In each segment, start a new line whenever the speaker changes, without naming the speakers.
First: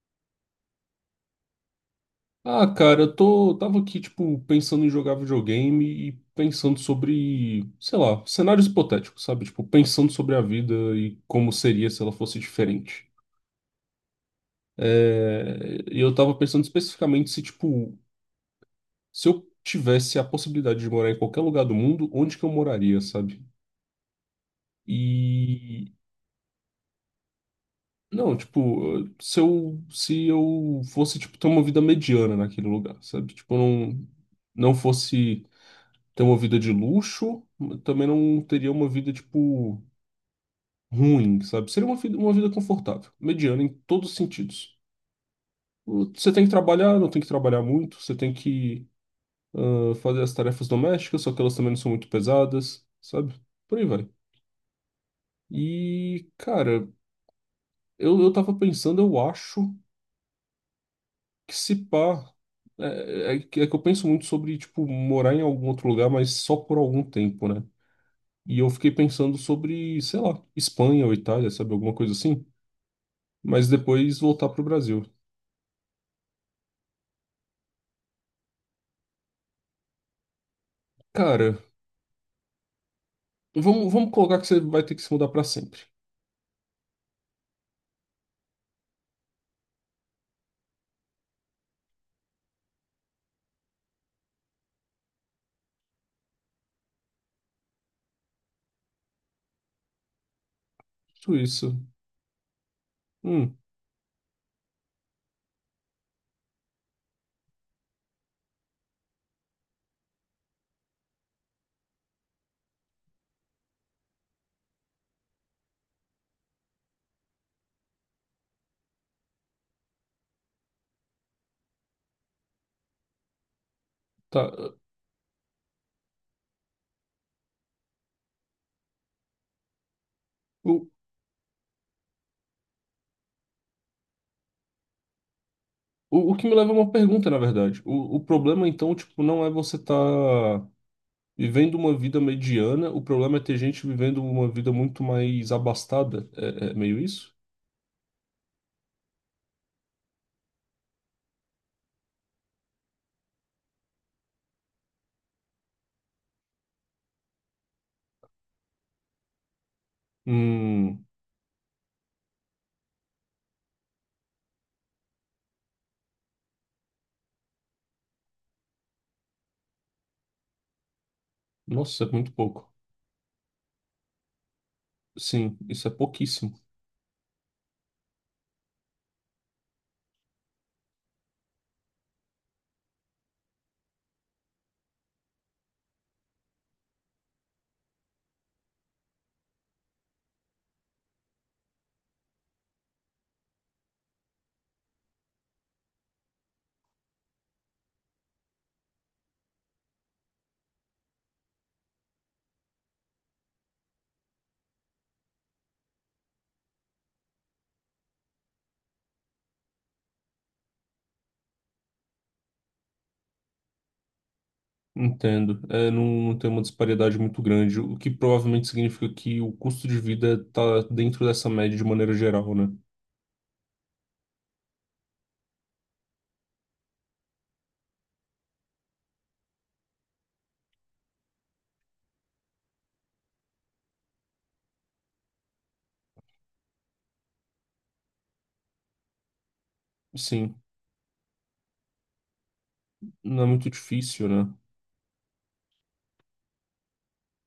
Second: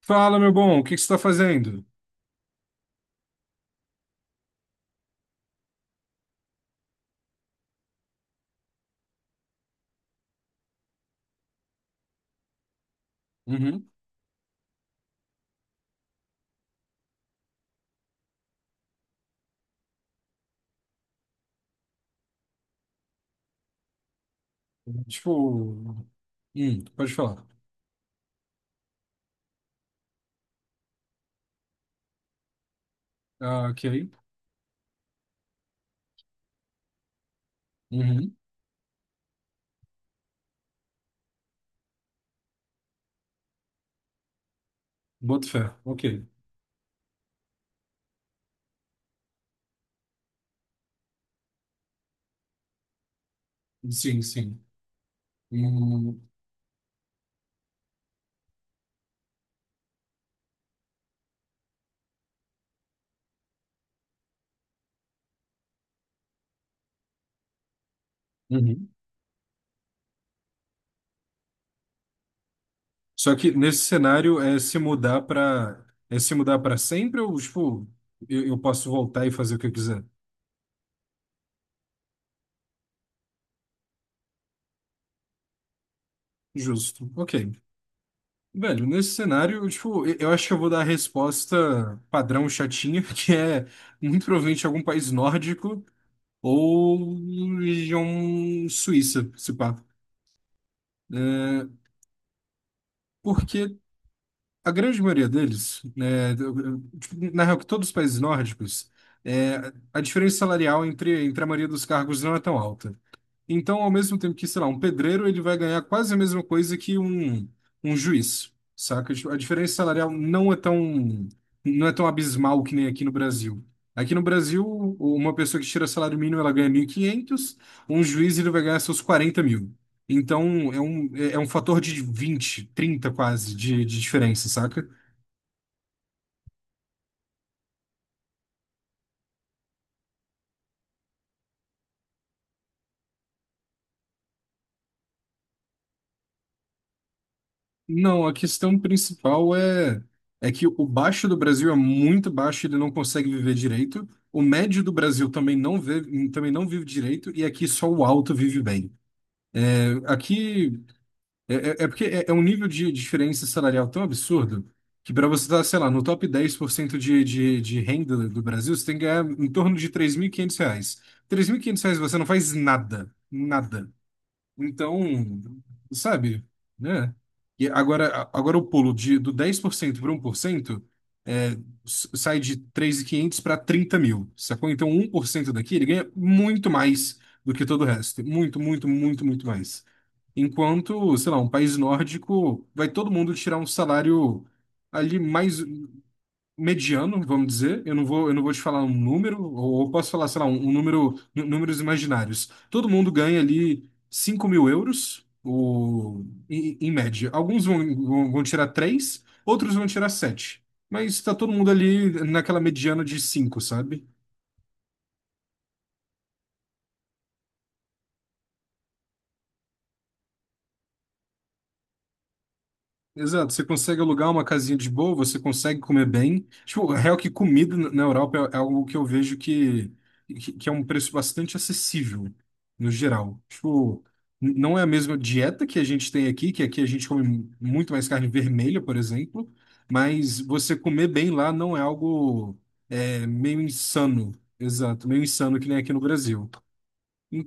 Fala, meu bom, o que que você está fazendo?
Ah, cara, eu tô, tava aqui, tipo, pensando em jogar videogame e pensando sobre, sei lá, cenários hipotéticos, sabe? Tipo, pensando sobre a vida e como seria se ela fosse diferente.
Uhum.
É, e eu tava pensando especificamente se, tipo, se eu tivesse a possibilidade de morar em qualquer lugar do mundo, onde que eu moraria, sabe? E,
Tipo, pode falar.
não, tipo, se eu, se eu fosse, tipo, ter uma vida mediana naquele lugar, sabe? Tipo,
Ah, ok.
não, não fosse ter uma vida de luxo, mas também
Uhum.
não teria uma vida, tipo, ruim, sabe? Seria uma vida confortável, mediana em todos os sentidos.
Boto fé. Ok.
Você tem que trabalhar, não tem que trabalhar muito, você tem que fazer as tarefas domésticas, só que elas também não são muito pesadas, sabe? Por aí vai.
Sim, sim. Hum.
E, cara, eu tava pensando, eu acho que se pá. É, é que eu penso muito sobre, tipo, morar em algum outro lugar, mas só por algum tempo, né? E eu
Uhum.
fiquei pensando sobre, sei lá, Espanha ou Itália, sabe? Alguma coisa assim.
Só que
Mas
nesse
depois
cenário
voltar
é
pro
se
Brasil.
mudar para sempre ou tipo, eu posso voltar e fazer o que eu quiser?
Cara, vamos, vamos colocar que você vai ter que se mudar pra sempre.
Justo. Ok. Velho, nesse cenário, eu, tipo, eu acho que eu vou dar a resposta padrão chatinha, que é muito provavelmente algum país nórdico ou região suíça, se pá.
Tudo
É,
isso. Hum,
porque a grande maioria deles, né, tipo, na real, que todos os países nórdicos, é, a diferença salarial entre a maioria dos cargos não é tão alta. Então, ao mesmo tempo que, sei lá, um pedreiro, ele vai ganhar quase a mesma coisa que um juiz, saca? Tipo, a diferença salarial não é tão abismal que nem aqui no Brasil. Aqui no
tá.
Brasil, uma pessoa que tira salário mínimo, ela ganha 1.500. Um juiz, ele vai ganhar seus 40.000. Então,
O,
um fator de 20 30 quase, de diferença, saca?
o que me leva a uma pergunta, na verdade. O problema, então, tipo, não é você tá vivendo uma vida mediana. O problema é ter gente vivendo uma vida muito mais abastada. É, é meio isso?
Não, a questão principal é que o baixo do Brasil é muito baixo, ele não consegue viver direito. O médio do Brasil também não vive direito, e aqui só o alto vive bem. Aqui
Hum,
é um nível de diferença salarial tão absurdo que para você estar, sei lá, no top 10% de renda do Brasil, você tem que ganhar em torno de 3.500 reais. 3.500 reais
nossa, é
você não
muito
faz
pouco.
nada, nada. Então,
Sim, isso é
sabe,
pouquíssimo.
né? E agora o pulo do 10% para 1% é, sai de 3.500 para 30.000, sacou? Então, 1% daqui ele ganha muito mais do que todo o resto. Muito, muito, muito, muito mais. Enquanto, sei lá, um país nórdico vai todo mundo tirar um salário ali mais mediano, vamos dizer. Eu não vou te falar um número, ou eu posso falar, sei lá, um número, números imaginários. Todo mundo ganha ali 5.000 euros, ou, em média. Alguns vão tirar três, outros vão tirar sete. Mas está todo mundo ali naquela mediana de cinco, sabe?
Entendo. É, não, não tem uma disparidade muito grande, o que provavelmente significa que o custo de vida está dentro dessa média de maneira geral, né?
Exato, você consegue alugar uma casinha de boa, você consegue comer bem. Tipo, real que comida na Europa é algo que eu vejo que é um preço bastante acessível, no geral. Tipo, não é a mesma dieta que a gente tem aqui, que aqui a gente come muito mais carne vermelha, por exemplo, mas
Sim,
você comer bem lá não é algo
não é
meio
muito difícil,
insano.
né?
Exato, meio insano que nem aqui no Brasil.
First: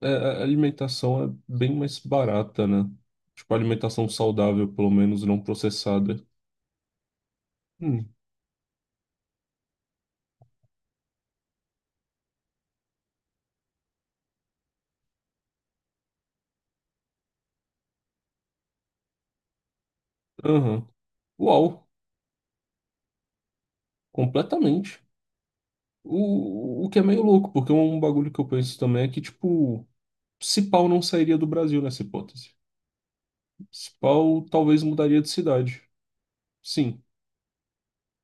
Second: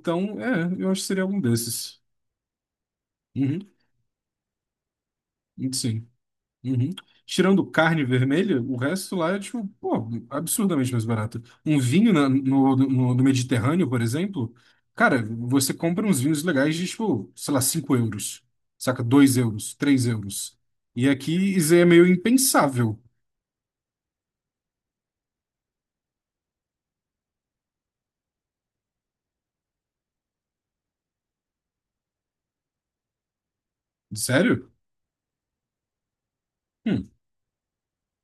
É, a
eu acho que seria
alimentação é
algum
bem mais
desses.
barata, né? Tipo, a
Uhum,
alimentação saudável, pelo menos, não
sim.
processada.
Uhum. Tirando carne
Hum,
vermelha, o resto lá é, tipo, pô, absurdamente mais barato. Um vinho no Mediterrâneo, por exemplo, cara, você compra uns vinhos legais de, tipo, sei lá, 5 euros, saca? 2 euros, 3 euros.
aham.
E aqui isso aí é
Uau,
meio impensável.
completamente. O que é meio louco, porque um bagulho que eu penso também é que, tipo, se pau não sairia do Brasil nessa hipótese. Se pau
Sério?
talvez mudaria de cidade. Sim.
Hum,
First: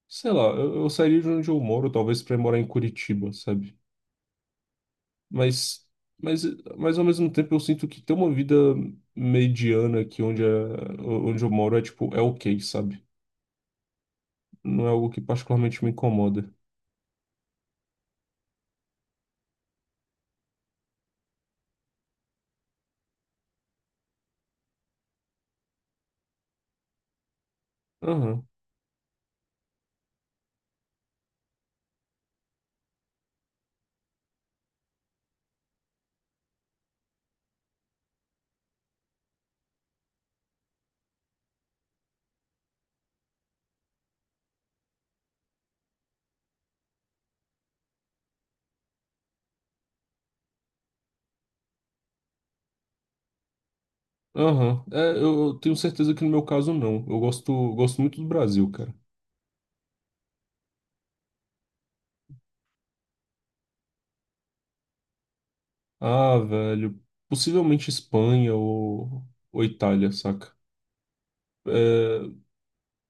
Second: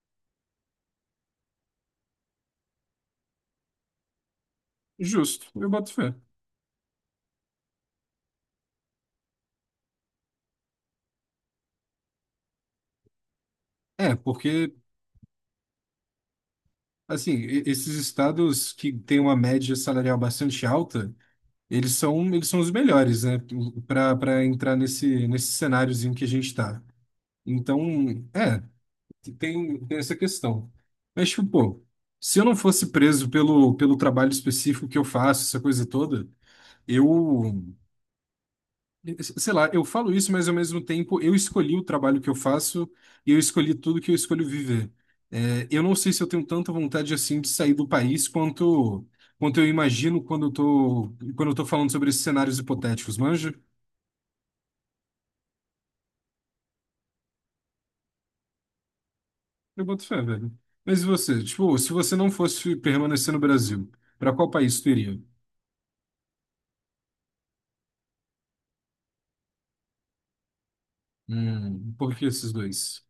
Sei lá, eu sairia de onde eu moro, talvez pra ir morar em Curitiba, sabe?
justo, eu
Mas,
boto fé.
mas, mas ao mesmo tempo eu sinto que ter uma vida mediana aqui onde, é, onde eu moro é tipo, é ok, sabe?
É, porque,
Não é algo que particularmente me incomoda.
assim, esses estados que têm uma média salarial bastante alta, eles são os melhores, né? Para para entrar nesse cenáriozinho que a gente está. Então,
Aham,
é, tem essa questão. Mas, tipo, pô, se eu não fosse preso pelo trabalho específico que eu faço, essa coisa toda, eu, sei lá, eu falo isso, mas ao mesmo tempo eu escolhi o trabalho que eu faço e eu escolhi tudo que eu escolho viver. É, eu não sei se eu tenho tanta vontade assim de sair do país quanto eu imagino quando eu tô falando sobre esses cenários hipotéticos, manja?
aham. É, eu tenho certeza que no meu caso não. Eu gosto, gosto muito do Brasil, cara.
Eu boto fé, velho. Mas e você? Tipo, se você não fosse permanecer no Brasil, pra qual país tu iria?
Ah, velho, possivelmente Espanha ou Itália, saca?
Por que
É,
esses dois?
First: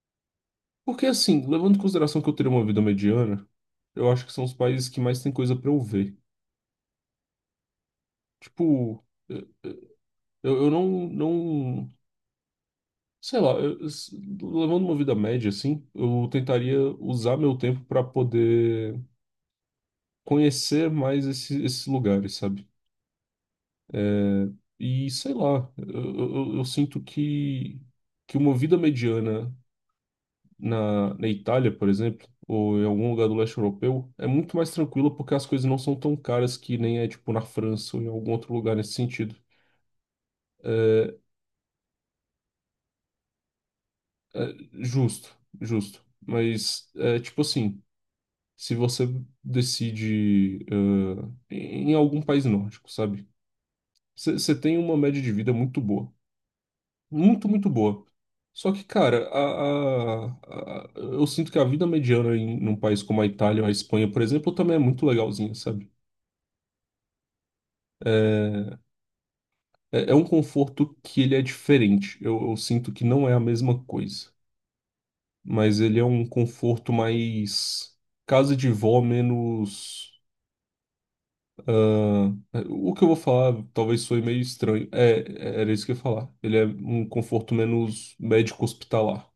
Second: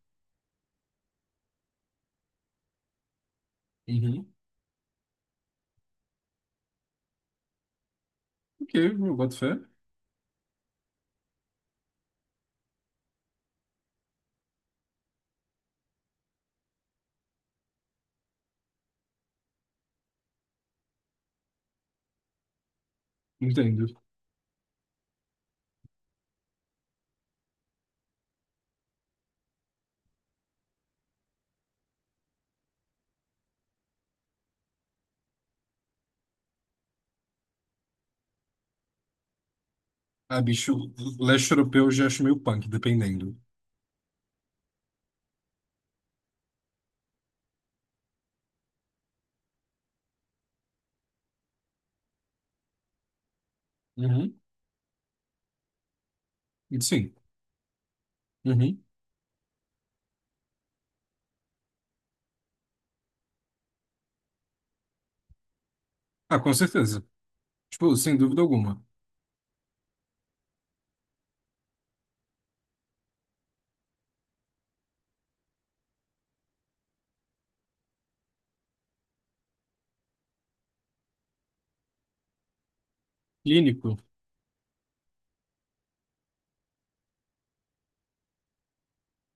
porque assim, levando em consideração que eu teria uma vida mediana, eu acho
Uhum.
que são os países que mais tem coisa pra eu ver.
Ok,
Tipo,
eu boto
eh,
fé.
eh, eu não, não, sei lá, levando uma vida média assim, eu tentaria usar meu tempo pra poder conhecer mais esses lugares, sabe?
Entendo.
É, e sei lá, eu, eu sinto que uma vida mediana na, na Itália, por exemplo, ou em algum lugar do leste europeu, é muito mais tranquilo porque as coisas não são tão caras que nem é tipo na França ou em algum outro lugar nesse sentido.
Ah, bicho,
É,
leste europeu eu já acho meio punk, dependendo.
é justo, justo. Mas é tipo assim, se você decide é, em algum país nórdico, sabe?
Uhum.
Você tem uma média de vida muito boa.
Sim.
Muito, muito boa. Só
Uhum.
que, cara, eu sinto que a vida mediana em um país como a Itália ou a Espanha, por exemplo, também é muito legalzinha, sabe?
Ah, com certeza. Tipo, sem dúvida
É,
alguma.
é é um conforto que ele é diferente. Eu sinto que não é a mesma coisa, mas ele é um conforto mais casa de vó, menos. ah, o que eu vou falar
Clínico.
talvez soe meio estranho. É, era isso que eu ia falar. Ele é um conforto menos médico hospitalar,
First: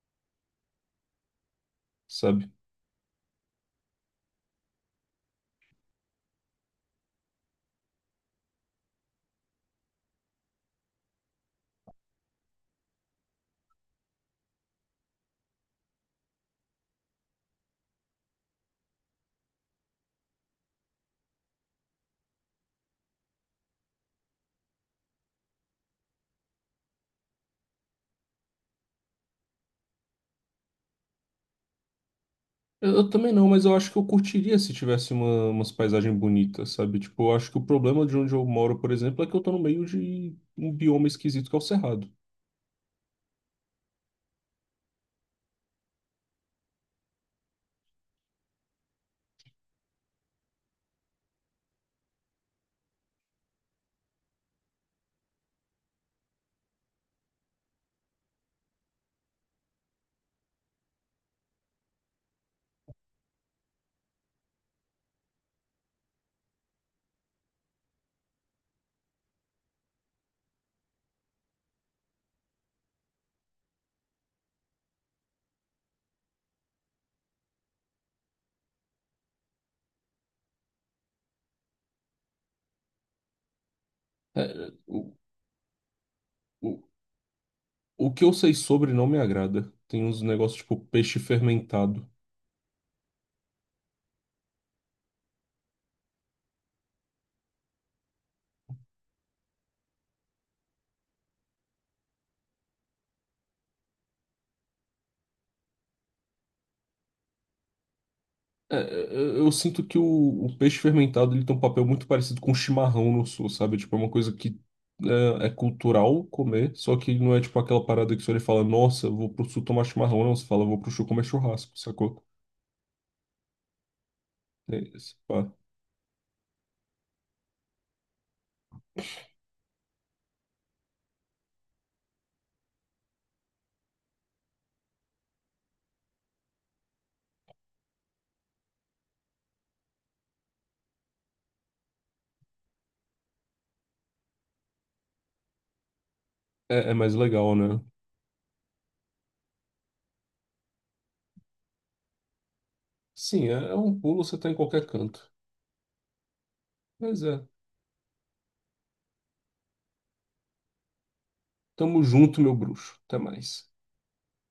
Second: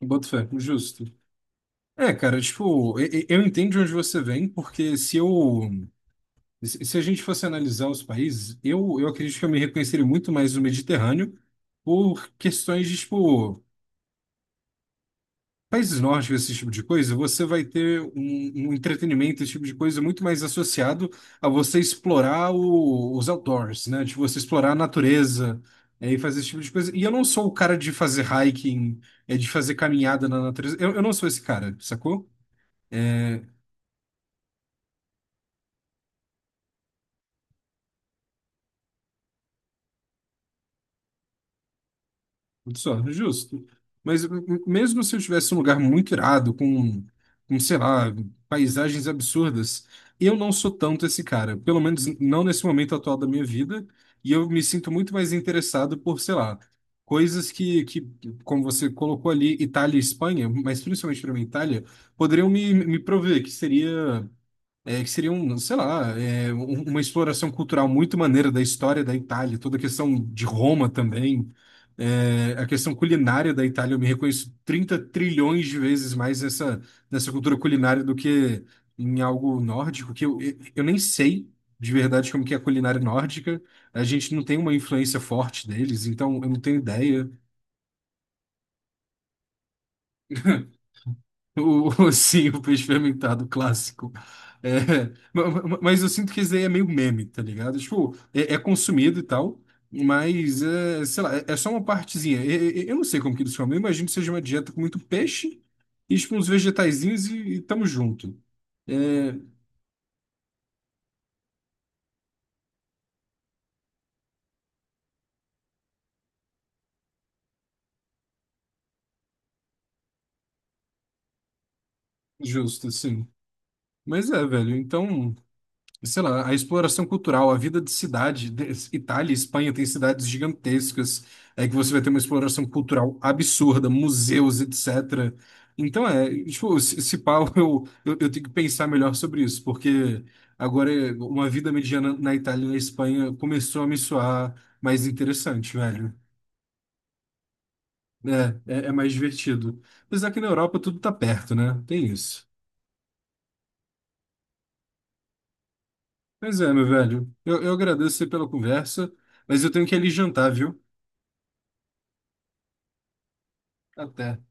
Eu boto fé, justo. É, cara,
sabe?
tipo, eu entendo de onde você vem. Porque se eu E se a gente fosse analisar os países, eu acredito que eu me reconheceria muito mais no Mediterrâneo por questões de, tipo, países nórdicos, esse tipo de coisa, você vai ter um entretenimento, esse tipo de coisa, muito mais associado a você explorar os outdoors, né? De você explorar a natureza, e fazer esse tipo de coisa. E eu não sou o cara de fazer hiking, de fazer caminhada na natureza. Eu não sou esse cara, sacou?
Eu também
É,
não, mas eu acho que eu curtiria se tivesse uma, umas paisagens bonitas, sabe? Tipo, eu acho que o problema de onde eu moro, por exemplo, é que eu tô no meio de um bioma esquisito que é o Cerrado.
só, justo. Mas mesmo se eu tivesse um lugar muito irado, com, sei lá, paisagens absurdas, eu não sou tanto esse cara. Pelo menos não nesse momento atual da minha vida. E eu me sinto muito mais interessado por, sei lá, coisas que como você colocou ali, Itália e Espanha, mas principalmente para mim, Itália, poderiam me prover, que seria. É, que seria um, sei lá, uma exploração cultural muito maneira da história da Itália, toda a questão de Roma também. É, a questão culinária da Itália, eu me reconheço 30 trilhões de vezes mais nessa cultura culinária do que em algo nórdico, que eu nem sei de verdade como que é a culinária nórdica, a gente não
É,
tem uma
o-
influência forte deles, então eu não tenho
o-
ideia.
O que eu sei sobre não me agrada. Tem uns negócios tipo peixe fermentado.
Sim, o peixe fermentado clássico. É, mas eu sinto que isso daí é meio meme, tá ligado? Tipo, é consumido e tal, mas, sei lá, é só uma partezinha. Eu, não sei como que eles chamam, eu imagino que seja uma dieta com muito peixe e, tipo, uns vegetaizinhos e tamo junto.
É,
É,
eu sinto que o peixe fermentado ele tem um papel muito parecido com chimarrão no sul, sabe? Tipo, é uma coisa que é, é cultural comer, só que não é tipo aquela parada que você olha e fala, nossa, eu vou pro sul tomar chimarrão, não. Você fala, vou pro sul comer churrasco, sacou?
justo, assim. Mas é, velho,
É, isso,
então.
pá.
Sei lá, a exploração cultural, a vida de cidade, Itália e Espanha tem cidades gigantescas, é que você vai ter uma exploração cultural absurda, museus, etc. Então é, tipo, se pá, eu tenho que pensar melhor sobre isso, porque agora uma vida mediana na Itália e na Espanha começou a me soar mais interessante, velho.
É é mais legal, né?
É mais divertido. Apesar que na Europa tudo tá perto, né? Tem isso.
Sim, é, é um pulo, você tá em qualquer canto.
Mas é, meu
Mas
velho,
é.
eu agradeço aí pela conversa, mas eu tenho que ir ali jantar, viu?
Tamo junto, meu bruxo. Até mais.
Até.